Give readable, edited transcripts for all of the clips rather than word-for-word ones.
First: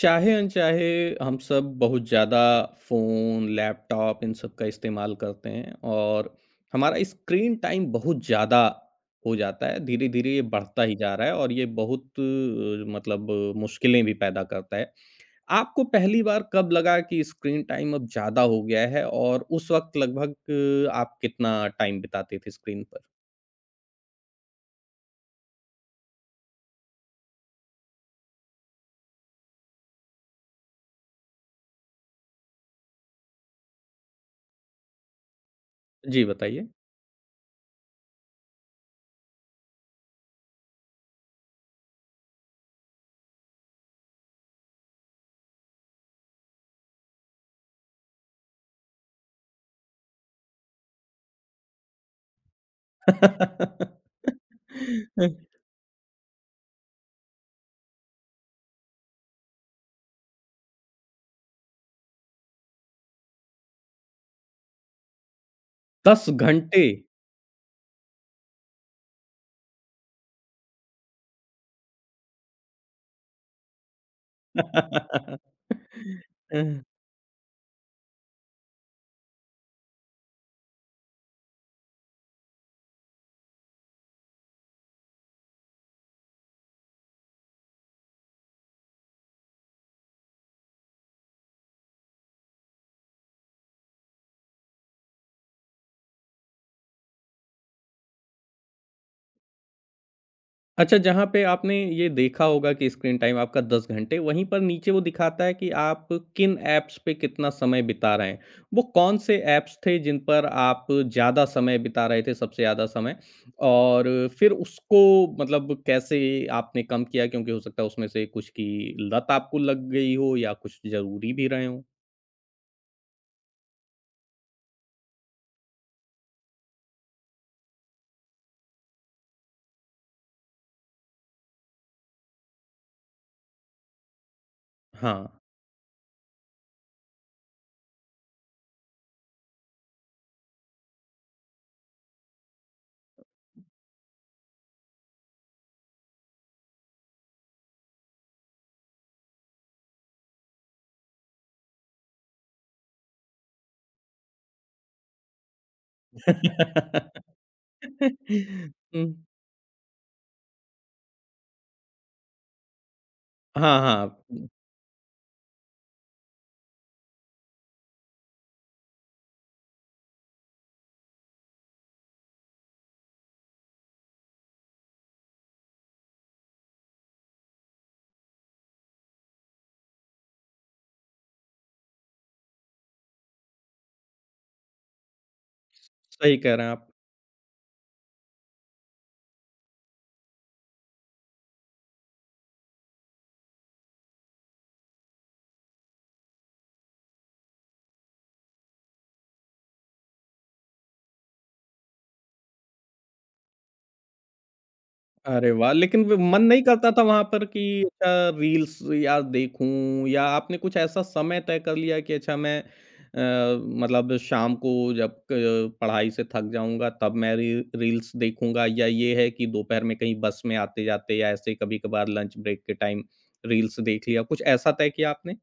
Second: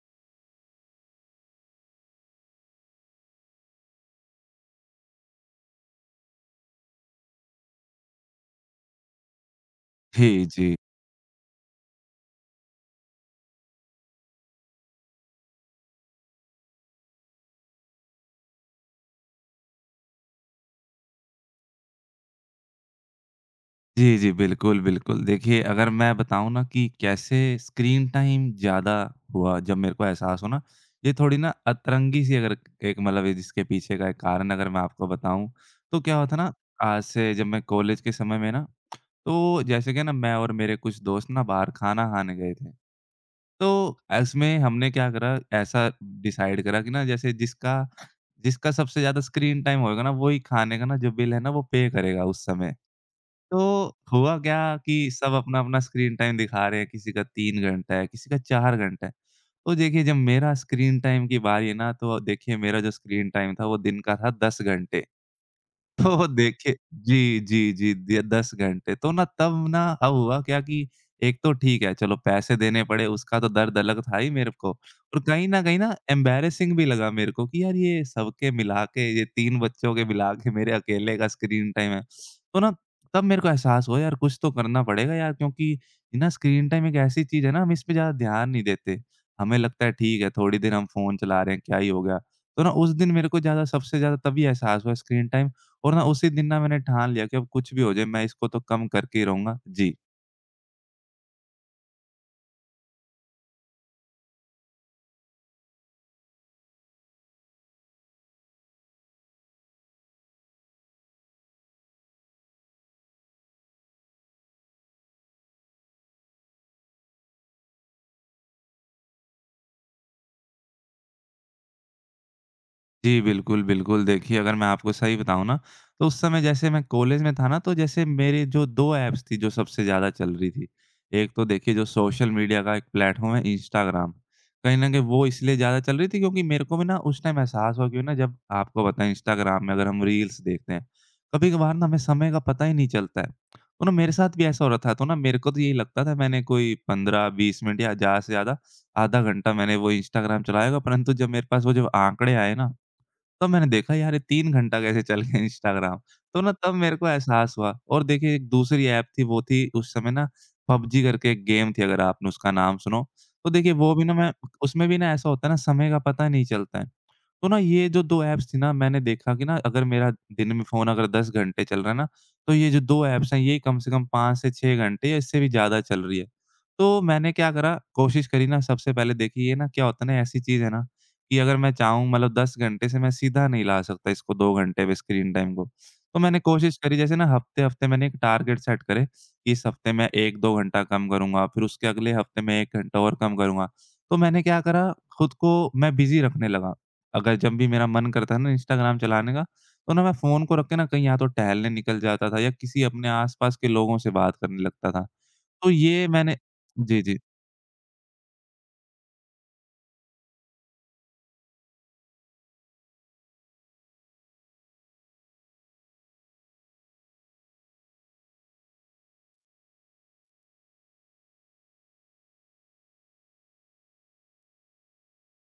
चाहे अनचाहे हम सब बहुत ज़्यादा फ़ोन, लैपटॉप इन सब का इस्तेमाल करते हैं और हमारा स्क्रीन टाइम बहुत ज़्यादा हो जाता है। धीरे-धीरे ये जी, जी। बढ़ता ही जा रहा है और ये बहुत मतलब मुश्किलें भी पैदा करता है। आपको पहली बार कब लगा कि स्क्रीन टाइम अब ज़्यादा हो गया है और उस वक़्त लगभग आप कितना टाइम बिताते थे स्क्रीन पर? जी, जी, बिल्कुल, बिल्कुल। देखिए, अगर मैं बताऊँ ना कि कैसे स्क्रीन टाइम ज़्यादा हुआ, जब मेरे को एहसास हो ना, ये थोड़ी ना अतरंगी-सी, अगर एक मतलब इसके पीछे का एक कारण अगर मैं आपको बताऊँ, तो क्या जी, हुआ था ना। बताइए। आज से जब मैं कॉलेज के समय में ना, तो जैसे कि ना मैं और मेरे कुछ दोस्त ना बाहर खाना खाने गए थे। तो इसमें हमने क्या करा, ऐसा डिसाइड करा कि ना जैसे जिसका जिसका सबसे ज़्यादा स्क्रीन टाइम होएगा ना, वही खाने का ना जो बिल है ना, वो पे करेगा उस समय। तो हुआ क्या कि सब अपना-अपना स्क्रीन टाइम दिखा रहे हैं, किसी का 3 घंटा है, किसी का 4 घंटा है। तो देखिए, जब मेरा स्क्रीन टाइम की बारी है ना, तो देखिए मेरा जो स्क्रीन टाइम था वो दिन का था 10 घंटे। तो 10 देखिए, घंटे! जी, जी, जी, द 10 घंटे। तो ना तब ना अब हुआ क्या कि एक तो ठीक है, चलो पैसे देने पड़े, उसका तो दर्द अलग था ही मेरे को और कहीं न कहीं ना अ, एम्बैरेसिंग भी लगा मेरे को, कि यार ये सबके मिला के, ये 3 बच्चों के मिला के मेरे अकेले का स्क्रीन टाइम है। तो ना तब मेरे को एहसास हुआ, यार कुछ तो करना पड़ेगा यार, क्योंकि ये ना स्क्रीन टाइम एक ऐसी चीज़ है ना, हम इस पे ज़्यादा ध्यान नहीं देते। हमें लगता है ठीक है, थोड़ी देर हम फ़ोन चला रहे हैं, क्या ही हो गया। तो ना उस दिन मेरे को ज़्यादा, सबसे ज़्यादा तभी एहसास हुआ स्क्रीन टाइम और ना उसी दिन ना मैंने ठान लिया कि अब कुछ भी हो जाए, मैं इसको तो कम करके ही रहूँगा। जी। अच्छा, जहाँ पे आपने ये देखा होगा कि स्क्रीन टाइम आपका 10 घंटे, वहीं पर नीचे वो दिखाता है कि आप किन ऐप्स पे कितना समय बिता रहे हैं। वो कौन-से ऐप्स थे जिन पर आप ज़्यादा समय बिता रहे थे, सबसे ज़्यादा समय? और फिर उसको मतलब कैसे आपने कम किया? क्योंकि हो सकता है उसमें से कुछ की लत आपको लग गई हो या कुछ ज़रूरी भी रहे हों। जी, बिल्कुल, बिल्कुल। देखिए, अगर मैं आपको सही बताऊँ ना, तो उस समय जैसे मैं कॉलेज में था ना, तो जैसे मेरे जो 2 ऐप्स थी, जो सबसे ज़्यादा चल रही थी। एक तो देखिए, जो सोशल मीडिया का एक प्लेटफ़ॉर्म है, इंस्टाग्राम। कहीं न कहीं वो हाँ। इसलिए ज़्यादा चल रही थी, क्योंकि मेरे को भी ना उस टाइम एहसास हुआ क्यों ना, जब आपको पता है, इंस्टाग्राम में अगर हम रील्स देखते हैं, कभी-कभार ना हमें समय का पता ही नहीं चलता है। तो ना मेरे साथ भी ऐसा हो रहा था, तो ना मेरे को तो यही लगता था, मैंने कोई 15-20 मिनट या ज़्यादा से ज़्यादा आधा घंटा मैंने वो इंस्टाग्राम चलाया होगा, परंतु जब मेरे पास वो जो आंकड़े आए ना, तो मैंने देखा यार ये 3 घंटा कैसे चल गया इंस्टाग्राम। तो ना तब मेरे को एहसास हुआ और देखिए एक दूसरी हुँ। ऐप थी, वो थी उस समय ना पबजी करके एक गेम थी, अगर आपने उसका नाम सुनो। तो देखिए हाँ, वो भी ना हाँ। मैं उसमें भी ना ऐसा होता है ना, समय का पता नहीं चलता है। तो ना ये जो 2 ऐप्स थी ना मैंने देखा कि ना अगर मेरा दिन में फ़ोन अगर 10 घंटे चल रहा है ना, तो ये जो 2 ऐप्स हैं ये कम से कम 5 से 6 घंटे या इससे भी ज़्यादा चल रही है। तो मैंने क्या करा, कोशिश करी ना सबसे पहले, देखिए ये ना क्या होता है ना, ऐसी चीज़ है ना कि अगर मैं चाहूँ मतलब 10 घंटे से मैं सीधा नहीं ला सकता इसको 2 घंटे पे, स्क्रीन टाइम को। तो सही मैंने कह रहे हैं कोशिश आप। करी, जैसे ना हफ़्ते-हफ़्ते मैंने एक टारगेट सेट करे, कि इस हफ़्ते मैं 1-2 घंटा कम करूँगा, फिर उसके अगले हफ़्ते मैं 1 घंटा और कम करूँगा। तो मैंने क्या करा, खुद को मैं बिज़ी रखने लगा। अगर जब भी मेरा मन करता है ना इंस्टाग्राम चलाने का, तो ना मैं फ़ोन को रख के ना कहीं या तो टहलने निकल जाता था या किसी अपने आस-पास के लोगों से बात करने लगता था। अरे तो वाह! लेकिन ये व मैंने मन नहीं करता जी, था जी। वहाँ पर कि अच्छा रील्स या देखूँ या आपने कुछ ऐसा समय तय कर लिया कि अच्छा मैं मतलब शाम को जब क पढ़ाई से थक जाऊँगा तब मैं री रील्स देखूँगा या ये है कि दोपहर में कहीं बस में आते-जाते या ऐसे ही कभी-कभार लंच ब्रेक के टाइम रील्स देख लिया, कुछ ऐसा तय किया आपने?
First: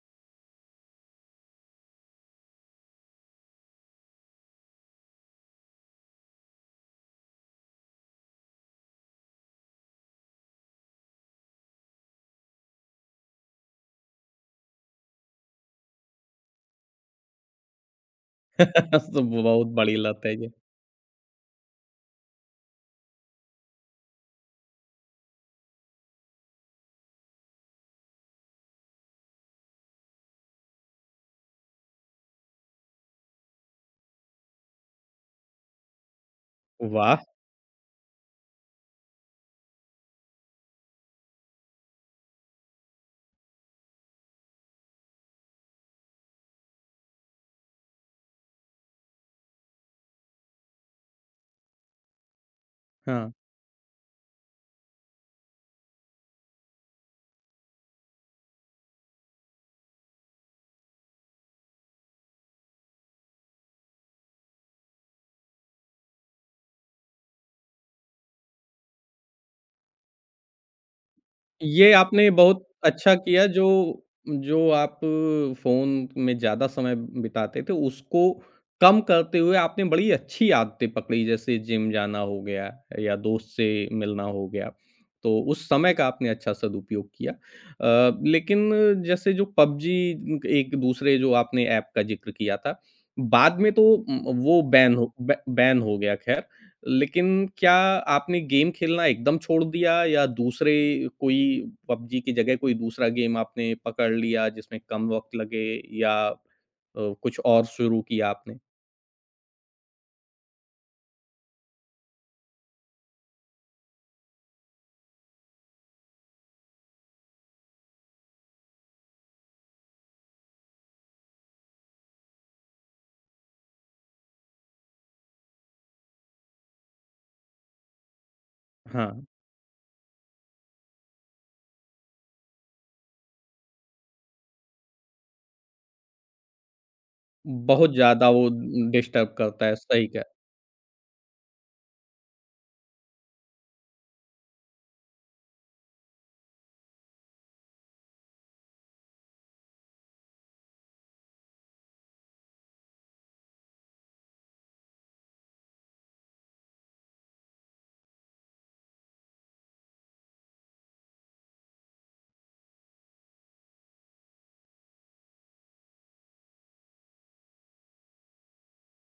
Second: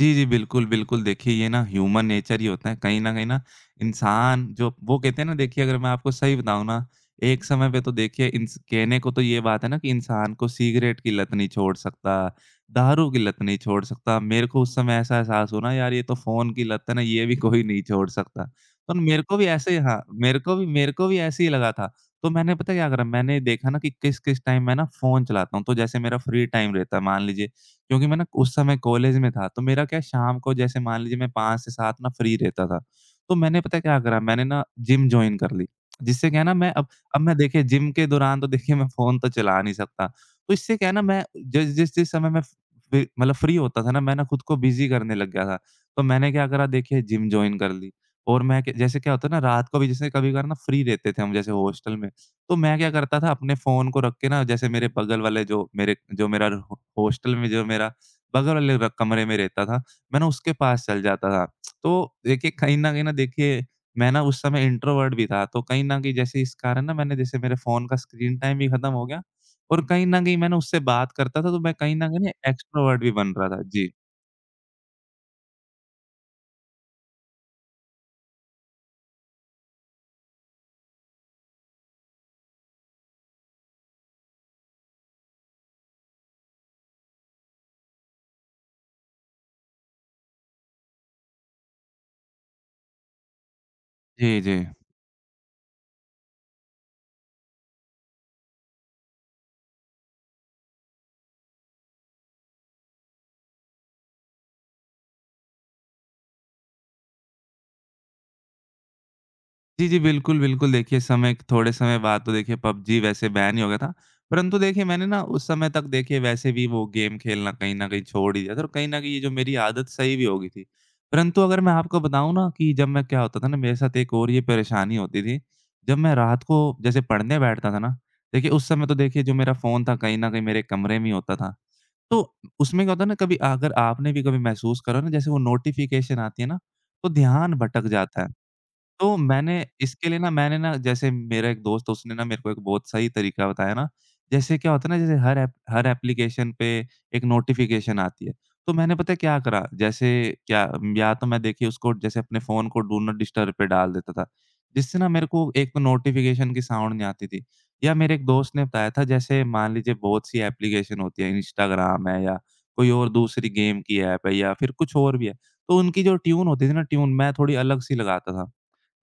जी, जी। बिल्कुल, बिल्कुल। देखिए, ये ना ह्यूमन नेचर ही होता है। कहीं न कहीं ना इंसान जो वो कहते हैं ना, देखिए अगर मैं आपको सही बताऊँ ना, एक समय पे तो देखिए, इंस कहने को तो ये बात है ना कि इंसान को सिगरेट की लत नहीं छोड़ सकता, दारू की लत नहीं छोड़ सकता। मेरे को उस समय ऐसा एहसास हुआ ना, यार ये तो फ़ोन की लत है ना, ये भी कोई नहीं छोड़ सकता। और मेरे तो को भी बहुत ऐसे, बड़ी हाँ, लत है मेरे ये। को भी मेरे को भी ऐसे ही लगा था। तो मैंने पता है क्या करा, मैंने देखा ना कि किस-किस टाइम मैं ना फ़ोन चलाता हूँ। तो जैसे मेरा फ्री टाइम रहता है, मान लीजिए क्योंकि मैं ना उस समय कॉलेज में था, तो मेरा क्या, शाम को जैसे मान लीजिए मैं 5 से 7 ना फ्री रहता था। तो मैंने पता है क्या करा, मैंने ना जिम जॉइन कर ली। जिससे क्या है ना, मैं अब वाह! मैं देखिए जिम के दौरान तो देखिए मैं फ़ोन तो चला नहीं सकता। तो इससे क्या है ना, मैं जिस जिस जिस समय मैं फ़्री, मतलब फ्री होता था ना, मैं ना खुद को बिज़ी करने लग गया था। तो मैंने क्या करा, देखिए जिम जॉइन कर ली और मैं क जैसे क्या होता है ना, रात को भी जैसे कभी-कभार ना फ्री रहते थे हम, जैसे हॉस्टल में। तो मैं क्या करता था, हाँ। अपने फ़ोन को रख के ना जैसे मेरे बगल वाले, जो मेरे जो मेरा हो हॉस्टल में, जो मेरा बगल वाले र कमरे में रहता था, मैं ना उसके पास चल जाता था। तो देखिए कहीं न कहीं ना, देखिए मैं ना उस समय इंट्रोवर्ट भी था, तो कहीं न कहीं जैसे इस कारण ना मैंने, जैसे मेरे फ़ोन का स्क्रीन टाइम भी खत्म हो गया और कहीं न कहीं मैं ना उससे बात करता था, तो मैं ये कहीं न कहीं आपने ना बहुत एक्स्ट्रोवर्ट भी अच्छा बन किया रहा था। जो जी। जो आप फ़ोन में ज़्यादा समय बिताते थे, उसको कम करते हुए आपने बड़ी अच्छी आदतें पकड़ी, जैसे जिम जाना हो गया या दोस्त से मिलना हो गया, तो उस समय का आपने अच्छा सदुपयोग किया। लेकिन जैसे जो पबजी एक दूसरे जो आपने ऐप का ज़िक्र किया था, बाद में तो जी, जी। वो बैन हो गया ख़ैर। लेकिन क्या आपने गेम खेलना एकदम छोड़ दिया या दूसरे कोई पबजी की जगह कोई दूसरा गेम आपने पकड़ लिया जिसमें कम वक़्त लगे या कुछ और शुरू किया आपने? जी, जी। बिल्कुल, बिल्कुल। देखिए, समय, थोड़े समय बाद तो देखिए पबजी वैसे बैन ही हो गया था। परंतु देखिए मैंने ना उस समय तक देखिए वैसे भी वो गेम खेलना कहीं न कहीं छोड़ ही दिया था और कहीं न कहीं ये जो मेरी आदत सही भी हो गई थी। परंतु अगर मैं आपको बताऊँ ना कि जब मैं, क्या होता था ना मेरे साथ एक और ये परेशानी होती थी, जब मैं रात को जैसे पढ़ने बैठता था ना, देखिए उस समय तो हाँ, देखिए, जो मेरा फ़ोन था कहीं न कहीं मेरे कमरे में ही होता था। तो उसमें क्या होता है ना, कभी अगर आपने भी कभी महसूस करा ना, जैसे वो नोटिफ़िकेशन आती है ना, तो ध्यान भटक बहुत जाता ज़्यादा है। वो तो डिस्टर्ब मैंने करता है, सही इसके लिए कह ना, मैंने ना जैसे मेरा एक दोस्त है, उसने ना मेरे को एक बहुत सही तरीका बताया ना, जैसे क्या होता है ना, जैसे हर एप, हर एप्लीकेशन पे एक नोटिफ़िकेशन आती है। तो मैंने पता है क्या करा, जैसे क्या, या तो मैं देखिए उसको जैसे अपने फ़ोन को डू नॉट डिस्टर्ब पे डाल देता था, जिससे ना मेरे को एक तो नोटिफ़िकेशन की साउंड नहीं आती थी। या मेरे एक दोस्त ने बताया था, जैसे मान लीजिए बहुत सी एप्लीकेशन होती है, इंस्टाग्राम है या कोई और दूसरी गेम की ऐप है या फिर कुछ और भी है। तो उनकी जो ट्यून होती थी ना, ट्यून मैं थोड़ी अलग सी लगाता था।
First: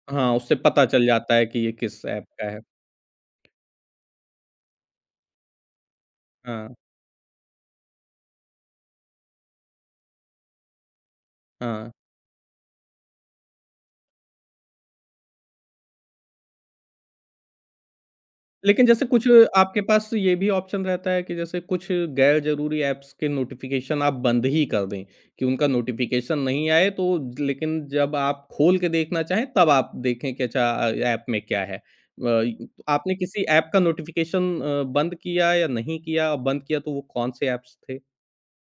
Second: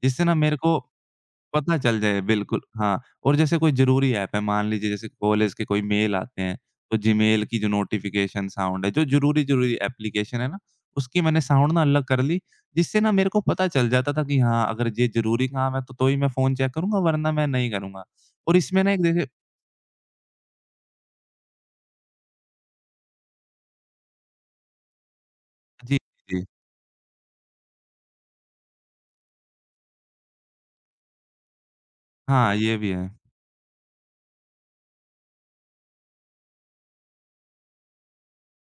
जिससे ना हाँ, मेरे उससे को पता चल जाता है कि ये पता चल किस जाए, ऐप का है। बिल्कुल हाँ, और जैसे कोई ज़रूरी ऐप है, मान लीजिए जैसे कॉलेज के कोई मेल आते हैं, हाँ, तो जीमेल की जो नोटिफ़िकेशन साउंड है, जो ज़रूरी-ज़रूरी एप्लीकेशन है ना, उसकी मैंने साउंड ना हाँ। अलग कर ली, जिससे ना मेरे को पता चल जाता था कि हाँ, अगर ये ज़रूरी काम है, तो ही मैं फ़ोन चेक करूँगा, वरना मैं नहीं करूँगा। और इसमें लेकिन ना एक जैसे देखिए, कुछ आपके पास ये भी ऑप्शन रहता है कि जैसे कुछ गैर ज़रूरी ऐप्स के नोटिफ़िकेशन आप बंद ही कर दें, कि उनका जी, नोटिफ़िकेशन जी। नहीं आए तो लेकिन जब आप खोल के देखना चाहें तब आप देखें कि अच्छा ऐप में क्या है? हाँ, तो ये भी है। आपने किसी ऐप का नोटिफ़िकेशन बंद किया या नहीं किया? और बंद किया तो वो कौन से ऐप्स थे?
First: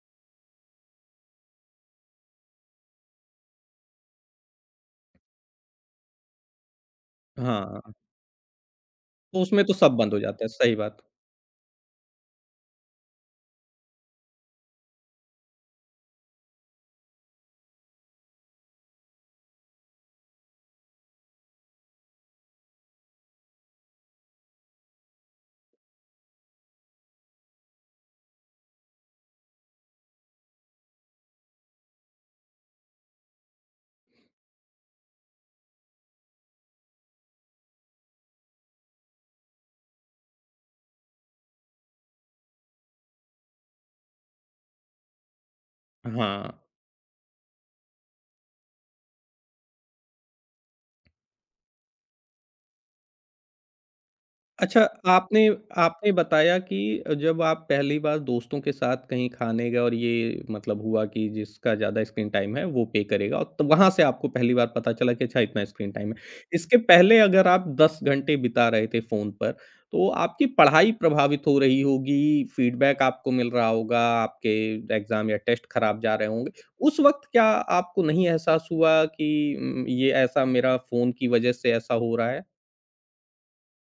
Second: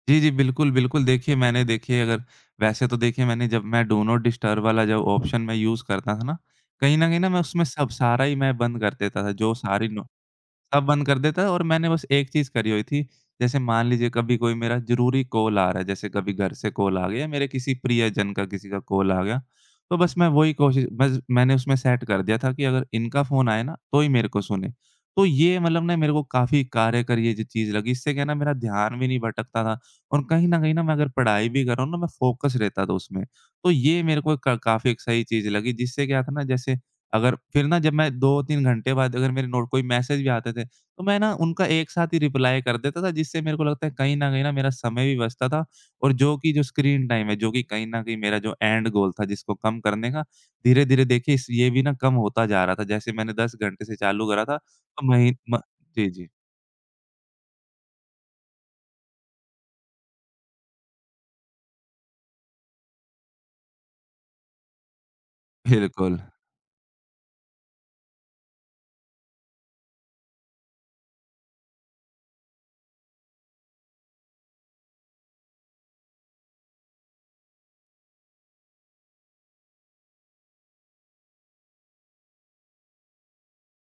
जी, जी। बिल्कुल, बिल्कुल। देखिए, मैंने देखिए अगर वैसे तो देखिए मैंने, जब मैं डू नॉट डिस्टर्ब वाला जब ऑप्शन मैं यूज़ करता था ना, कहीं न कहीं ना मैं उसमें सब हाँ, सारा ही मैं बंद कर देता था, तो जो उसमें तो सारी सब नो बंद हो जाता है, सही सब बात। बंद कर देता है और मैंने बस एक चीज़ करी हुई थी, जैसे मान लीजिए कभी कोई मेरा ज़रूरी कॉल आ रहा है, जैसे कभी घर से कॉल आ गया, मेरे किसी प्रियजन का, किसी का कॉल आ गया, तो बस मैं वही कोशिश, बस मैंने उसमें सेट कर दिया था कि अगर इनका फ़ोन आए ना, तो ही मेरे को सुने। तो ये मतलब ना मेरे को काफ़ी कार्यकरी ये जो चीज़ लगी, इससे क्या है ना, मेरा ध्यान भी नहीं भटकता था और कहीं न कहीं ना मैं अगर पढ़ाई भी कर रहा हूँ ना, मैं फ़ोकस रहता था उसमें। तो ये मेरे को क काफ़ी एक सही चीज़ लगी, जिससे क्या था ना, जैसे अगर फिर ना जब मैं 2-3 घंटे बाद अगर मेरे नोट कोई मैसेज भी आते थे, तो मैं ना उनका एक साथ ही रिप्लाई कर देता था, जिससे मेरे को लगता है कहीं न कहीं ना मेरा समय भी बचता था और जो हाँ। कि जो स्क्रीन टाइम है, जो कि कहीं न कहीं मेरा जो एंड गोल था जिसको कम करने का, धीरे-धीरे देखिए इस ये भी ना कम होता जा रहा था। जैसे मैंने 10 घंटे से चालू करा था, अच्छा, तो मही आपने म जी, आपने जी। बताया कि जब आप पहली बार दोस्तों के साथ कहीं खाने गए और ये मतलब हुआ कि जिसका ज़्यादा स्क्रीन टाइम है वो पे करेगा और तब वहाँ से आपको पहली बार पता चला कि अच्छा इतना स्क्रीन टाइम है। बिल्कुल। इसके पहले अगर आप 10 घंटे बिता रहे थे फ़ोन पर, तो आपकी पढ़ाई प्रभावित हो रही होगी, फीडबैक आपको मिल रहा होगा, आपके एग्ज़ाम या टेस्ट खराब जा रहे होंगे। उस वक़्त क्या आपको नहीं एहसास हुआ कि ये ऐसा मेरा फ़ोन की वज़ह से ऐसा हो रहा है?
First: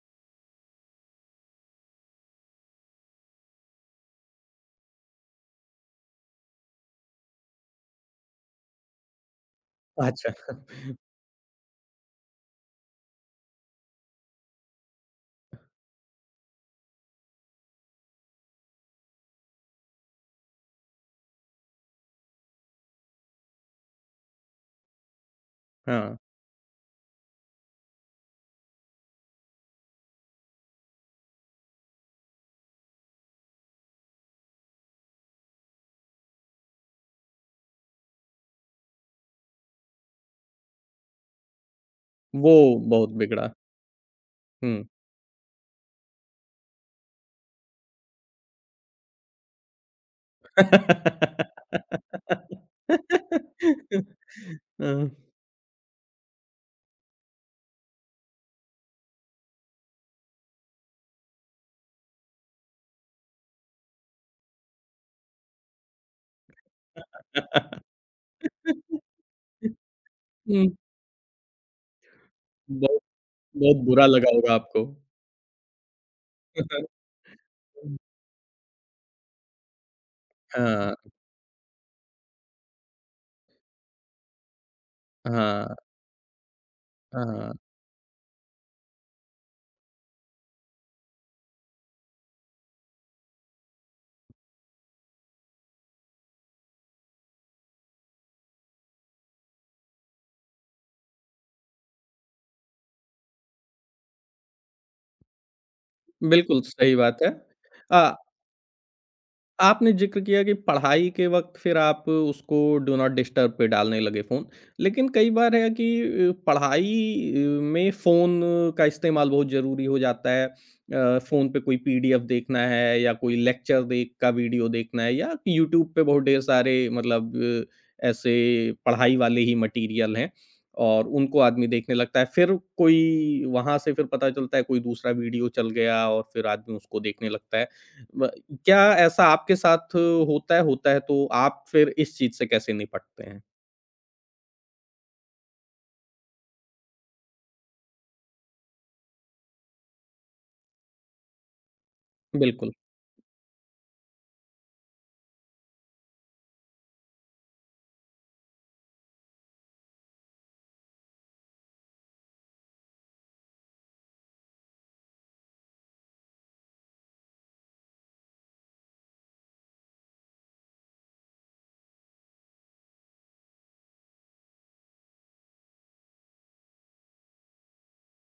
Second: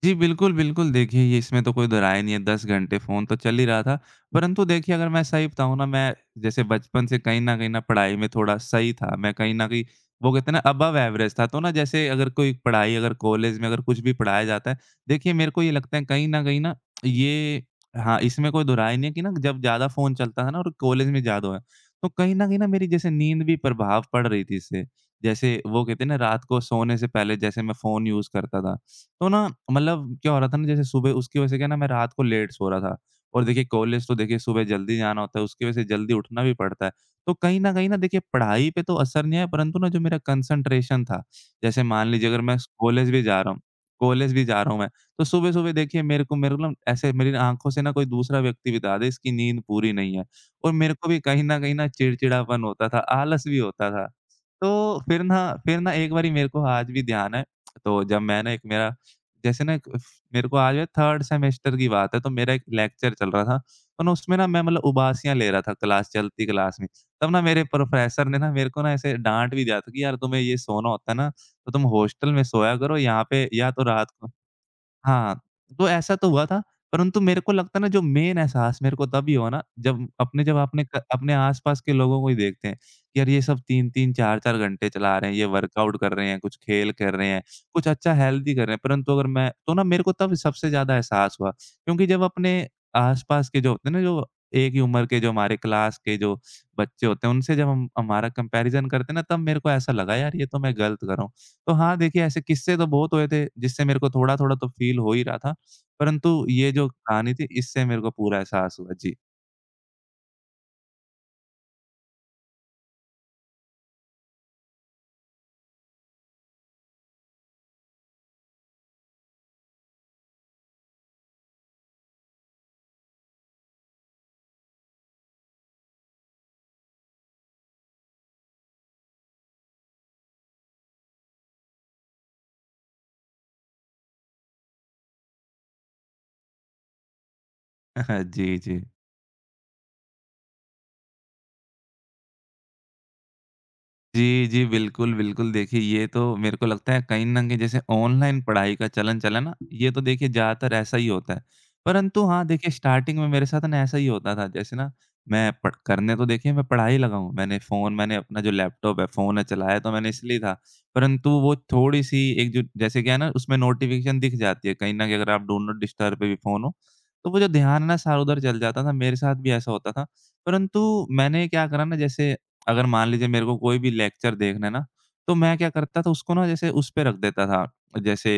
जी, बिल्कुल, बिल्कुल। देखिए, ये इसमें तो कोई दो राय नहीं है, 10 घंटे फ़ोन तो चल ही रहा था। परंतु देखिए, अगर मैं सही बताऊँ ना, मैं जैसे बचपन से कहीं न कहीं ना पढ़ाई में थोड़ा सही था। मैं कहीं न कहीं वो अच्छा। कहते हैं ना अबव एवरेज था। तो ना जैसे अगर कोई पढ़ाई अगर कॉलेज में अगर कुछ भी पढ़ाया जाता है, देखिए मेरे को ये लगता है कहीं न कहीं ना ये। हाँ, इसमें कोई दो राय नहीं है कि ना जब ज़्यादा फ़ोन चलता था ना और कॉलेज में ज़्यादा हुआ है, तो कहीं न कहीं ना मेरी जैसे नींद भी प्रभाव पड़ रही थी इससे। जैसे वो कहते हैं ना, हाँ। रात को सोने से पहले जैसे मैं फ़ोन यूज़ करता था, तो ना मतलब क्या हो रहा था ना, जैसे सुबह उसकी वजह से क्या ना, मैं रात को लेट सो रहा था। और देखिए, कॉलेज तो देखिए सुबह जल्दी जाना होता है, उसकी वजह से जल्दी उठना भी पड़ता है। तो कहीं ना देखिए पढ़ाई पे तो असर नहीं आया, परंतु ना जो मेरा कंसंट्रेशन था, जैसे मान लीजिए अगर वो मैं कॉलेज बहुत भी जा बिगड़ा। रहा हूँ, हुँ। मैं। तो सुबह सुबह देखिए मेरे को ना ऐसे मेरी आंखों से ना कोई दूसरा व्यक्ति बिता दे इसकी नींद पूरी नहीं है। और मेरे को भी कहीं ना चिड़चिड़ापन होता था, आलस भी होता था। तो हाँ। फिर ना एक बारी मेरे को आज भी ध्यान है। तो जब मैं ना एक मेरा, जैसे ना मेरे को आज है थर्ड सेमेस्टर की बात है, तो मेरा एक लेक्चर चल रहा था, तो ना उसमें ना मैं मतलब उबासियाँ ले रहा था, क्लास चलती क्लास में। तब ना मेरे प्रोफेसर ने ना मेरे को ना हुँ, ऐसे डाँट भी दिया था कि यार, तुम्हें ये सोना होता है ना, तो तुम हॉस्टल में सोया करो बहुत यहाँ पे या तो बहुत बुरा रात को। लगा होगा आपको। हाँ, तो ऐसा तो हुआ था, परंतु मेरे को लगता है ना जो मेन एहसास मेरे को तभी हुआ ना जब आपने हाँ, क अपने आस-पास के लोगों को ही देखते हैं, कि यार ये सब 3-3 4-4 घंटे चला रहे हैं, ये हाँ, वर्कआउट कर रहे हैं, कुछ खेल कर रहे हैं, हाँ, कुछ अच्छा हेल्दी कर रहे हैं, परंतु अगर मैं तो ना मेरे को तब सबसे ज़्यादा एहसास हुआ, क्योंकि जब अपने आस-पास के जो होते हैं ना, जो एक ही उम्र के जो हमारे क्लास के जो बच्चे होते हैं, उनसे जब हम हमारा कंपैरिज़न करते हैं ना, तब मेरे को ऐसा लगा यार ये तो मैं गलत कर रहा हूँ। तो हाँ, देखिए ऐसे किस्से तो बहुत हुए थे, जिससे मेरे को थोड़ा-थोड़ा तो फ़ील हो ही रहा था, परंतु बिल्कुल ये जो सही बात है। कहानी थी इससे मेरे अ को पूरा एहसास हुआ। जी। आपने ज़िक्र किया कि पढ़ाई के वक़्त फिर आप उसको डू नॉट डिस्टर्ब पे डालने लगे फ़ोन। लेकिन कई बार है कि पढ़ाई में फ़ोन का इस्तेमाल बहुत ज़रूरी हो जाता है। फ़ोन पे कोई पीडीएफ देखना है या कोई लेक्चर देख का वीडियो देखना है या यूट्यूब पे बहुत ढेर सारे मतलब ऐसे पढ़ाई वाले ही मटीरियल हैं और उनको आदमी देखने लगता है। फिर कोई वहाँ से फिर पता चलता है कोई दूसरा वीडियो चल गया और फिर आदमी उसको देखने लगता है। ब जी, जी। क्या ऐसा आपके साथ होता है? होता है तो आप फिर इस चीज़ से कैसे निपटते हैं? जी, जी। बिल्कुल, बिल्कुल। देखिए, ये तो मेरे को लगता है कहीं न कहीं जैसे ऑनलाइन पढ़ाई का चलन चला ना, ये तो देखिए ज़्यादातर ऐसा ही होता है। परंतु हाँ, देखिए बिल्कुल। स्टार्टिंग में मेरे साथ ना ऐसा ही होता था। जैसे ना मैं पढ़ करने तो देखिए मैं पढ़ा ही लगा हूँ। मैंने अपना जो लैपटॉप है, फ़ोन है चलाया तो मैंने इसलिए था। परंतु वो थोड़ी-सी एक जो जैसे क्या है ना, उसमें नोटिफ़िकेशन दिख जाती है कहीं न कहीं, अगर आप डू नॉट डिस्टर्ब पे भी फ़ोन हो। तो वो जो ध्यान है ना सारा उधर चल जाता था, मेरे साथ भी ऐसा होता था। परंतु मैंने क्या करा ना, जैसे अगर मान लीजिए मेरे को कोई भी लेक्चर देखना है ना, तो मैं क्या करता था उसको ना जैसे उस पे रख देता था। जैसे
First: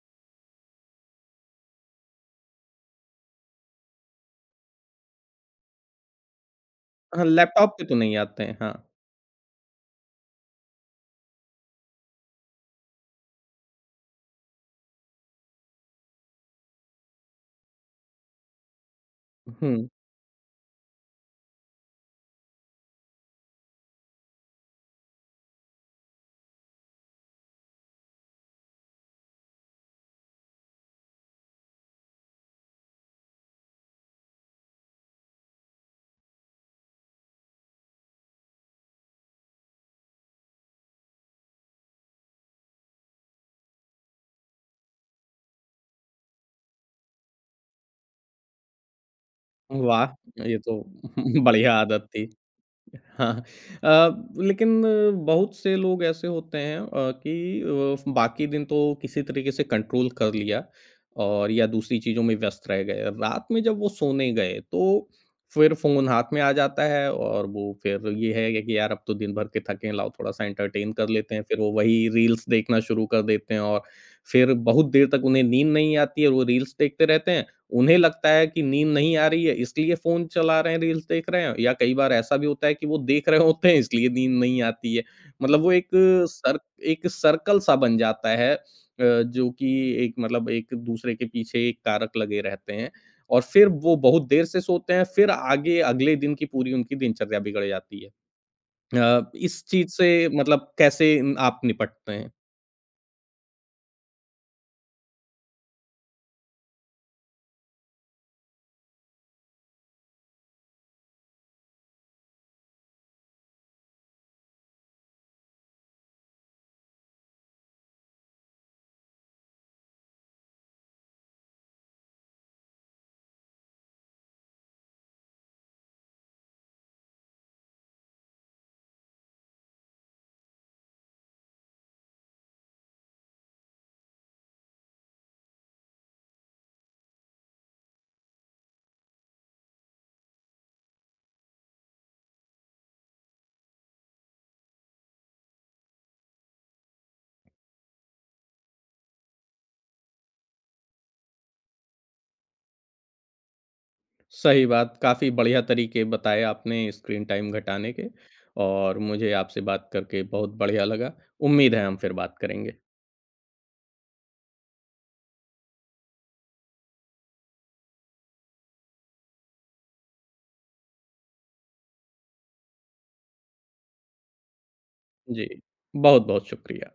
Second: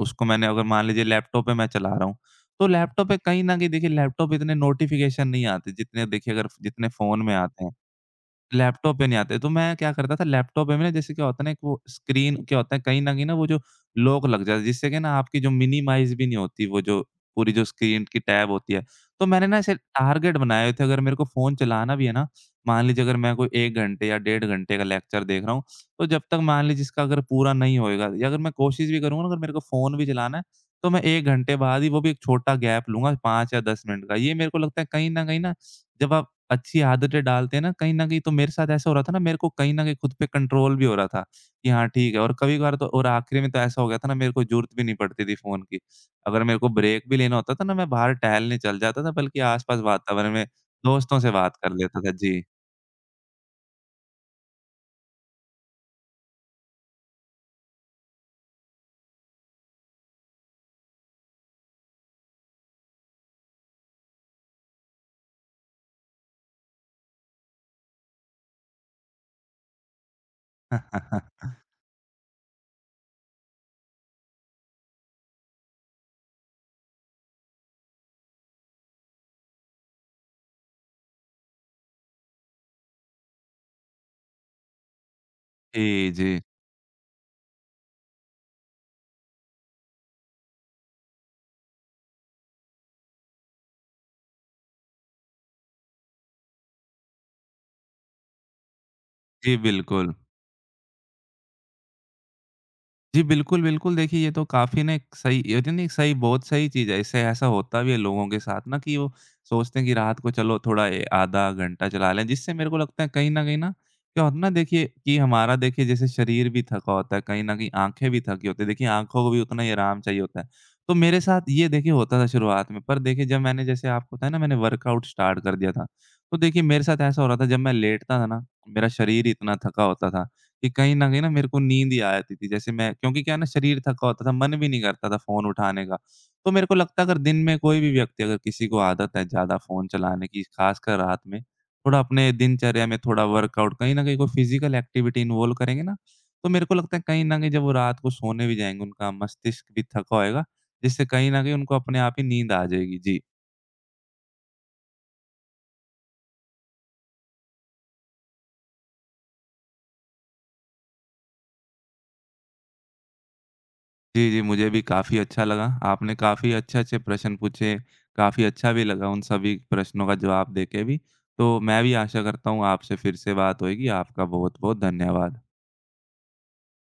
उसको मैंने अगर मान लीजिए लैपटॉप पे मैं चला रहा हूँ, तो लैपटॉप पे कहीं न कहीं देखिए लैपटॉप इतने नोटिफ़िकेशन नहीं आते जितने देखिए अगर जितने फ़ोन हाँ, में आते हैं। लैपटॉप पे तो नहीं आते हैं, हाँ। लैपटॉप पे नहीं आते, तो मैं क्या करता था लैपटॉप पे ना जैसे क्या होता है ना, एक वो स्क्रीन क्या होता है कहीं न कहीं ना वो जो लॉक लग जाता है, जिससे कि ना आपकी जो मिनिमाइज़ भी नहीं होती वो जो पूरी जो स्क्रीन की टैब होती है। तो मैंने ना ऐसे हुँ, टारगेट बनाए हुए थे, अगर मेरे को फ़ोन चलाना भी है ना, मान लीजिए अगर मैं कोई 1 घंटे या 1.5 घंटे का लेक्चर देख रहा हूँ, तो जब तक मान लीजिए इसका अगर पूरा नहीं होएगा, या अगर मैं कोशिश भी करूँगा ना, अगर मेरे को फ़ोन भी चलाना है, तो मैं 1 घंटे बाद ही वो भी एक छोटा गैप लूँगा 5 या 10 मिनट का। ये मेरे को लगता है कहीं न कहीं ना जब आप अच्छी आदतें डालते हैं ना, कहीं न कहीं तो मेरे साथ ऐसा हो रहा था ना, मेरे को कहीं न कहीं खुद पे कंट्रोल भी हो रहा था कि हाँ, ठीक है। और कभी-कभार तो, और आखिरी में तो ऐसा हो गया था ना, मेरे को ज़रूरत भी नहीं पड़ती थी फ़ोन की। अगर मेरे को ब्रेक भी लेना होता था ना, मैं बाहर टहलने चल जाता था, बल्कि आस-पास वाह! वातावरण में ये तो दोस्तों से बात कर बढ़िया लेता आदत था। थी। जी। हाँ लेकिन बहुत से लोग ऐसे होते हैं कि बाकी दिन तो किसी तरीके से कंट्रोल कर लिया और या दूसरी चीज़ों में व्यस्त रह गए रात में जब वो सोने गए तो फिर फ़ोन हाथ में आ जाता है और वो फिर ये है कि यार अब तो दिन भर के थके हैं, लाओ थोड़ा-सा एंटरटेन कर लेते हैं फिर वो वही रील्स देखना शुरू कर देते हैं और फिर बहुत देर तक उन्हें नींद नहीं आती है और वो रील्स देखते रहते हैं उन्हें लगता है कि नींद नहीं आ रही है इसलिए फ़ोन चला रहे हैं, रील्स देख रहे हैं या कई बार ऐसा भी होता है कि वो देख रहे होते हैं इसलिए नींद नहीं आती है। मतलब वो एक जी, जी। सर एक सर्कल सा बन जाता है जो कि एक मतलब एक दूसरे के पीछे एक कारक लगे रहते हैं और फिर वो बहुत देर से सोते हैं, फिर आगे अगले दिन की पूरी उनकी दिनचर्या बिगड़ जाती है। जी, इस चीज़ बिल्कुल। से मतलब कैसे आप निपटते हैं? जी, बिल्कुल, बिल्कुल। देखिए, ये तो काफ़ी ना एक सही ये तो नहीं सही बहुत सही चीज़ है। इससे ऐसा होता भी है लोगों के साथ ना कि वो सोचते हैं कि रात को चलो थोड़ा ए आधा घंटा चला लें, जिससे मेरे को लगता है कहीं न कहीं ना क्या होता है ना, देखिए कि हमारा देखिए जैसे शरीर भी थका होता है, कहीं न कहीं आँखें भी थकी होती हैं। देखिए, आँखों को भी उतना ही आराम चाहिए होता है। तो मेरे साथ ये देखिए होता था शुरुआत में, पर देखिए जब मैंने जैसे आपको बताया ना, मैंने वर्कआउट स्टार्ट कर दिया था, तो देखिए मेरे साथ ऐसा हो रहा था, जब मैं लेटता था ना, मेरा शरीर ही इतना थका होता था कि कहीं न कहीं ना मेरे को नींद ही आ जाती थी। जैसे मैं क्योंकि क्या है ना शरीर थका होता था, मन भी नहीं करता था फ़ोन उठाने का। तो मेरे को लगता है, अगर दिन में कोई भी व्यक्ति अगर किसी को आदत है ज़्यादा फ़ोन चलाने की, ख़ासकर रात में, थोड़ा अपने दिनचर्या में थोड़ा वर्कआउट कहीं न कहीं कोई फ़िज़िकल एक्टिविटी इन्वॉल्व करेंगे ना, तो मेरे को लगता है कहीं न कहीं जब वो रात को सोने भी जाएँगे, उनका मस्तिष्क भी थका होएगा, जिससे कहीं न कहीं उनको अपने आप ही नींद आ जाएगी। जी। सही बात, काफ़ी बढ़िया तरीके बताए आपने स्क्रीन टाइम घटाने के और मुझे आपसे बात करके बहुत बढ़िया लगा। उम्मीद है हम फिर बात करेंगे। जी, जी, मुझे भी काफ़ी अच्छा लगा। आपने काफ़ी अच्छे-अच्छे प्रश्न पूछे, काफ़ी अच्छा भी लगा उन सभी प्रश्नों का जवाब देके भी। तो मैं भी आशा करता हूँ आपसे फिर से बात होएगी। आपका बहुत-बहुत धन्यवाद। जी, बहुत-बहुत शुक्रिया।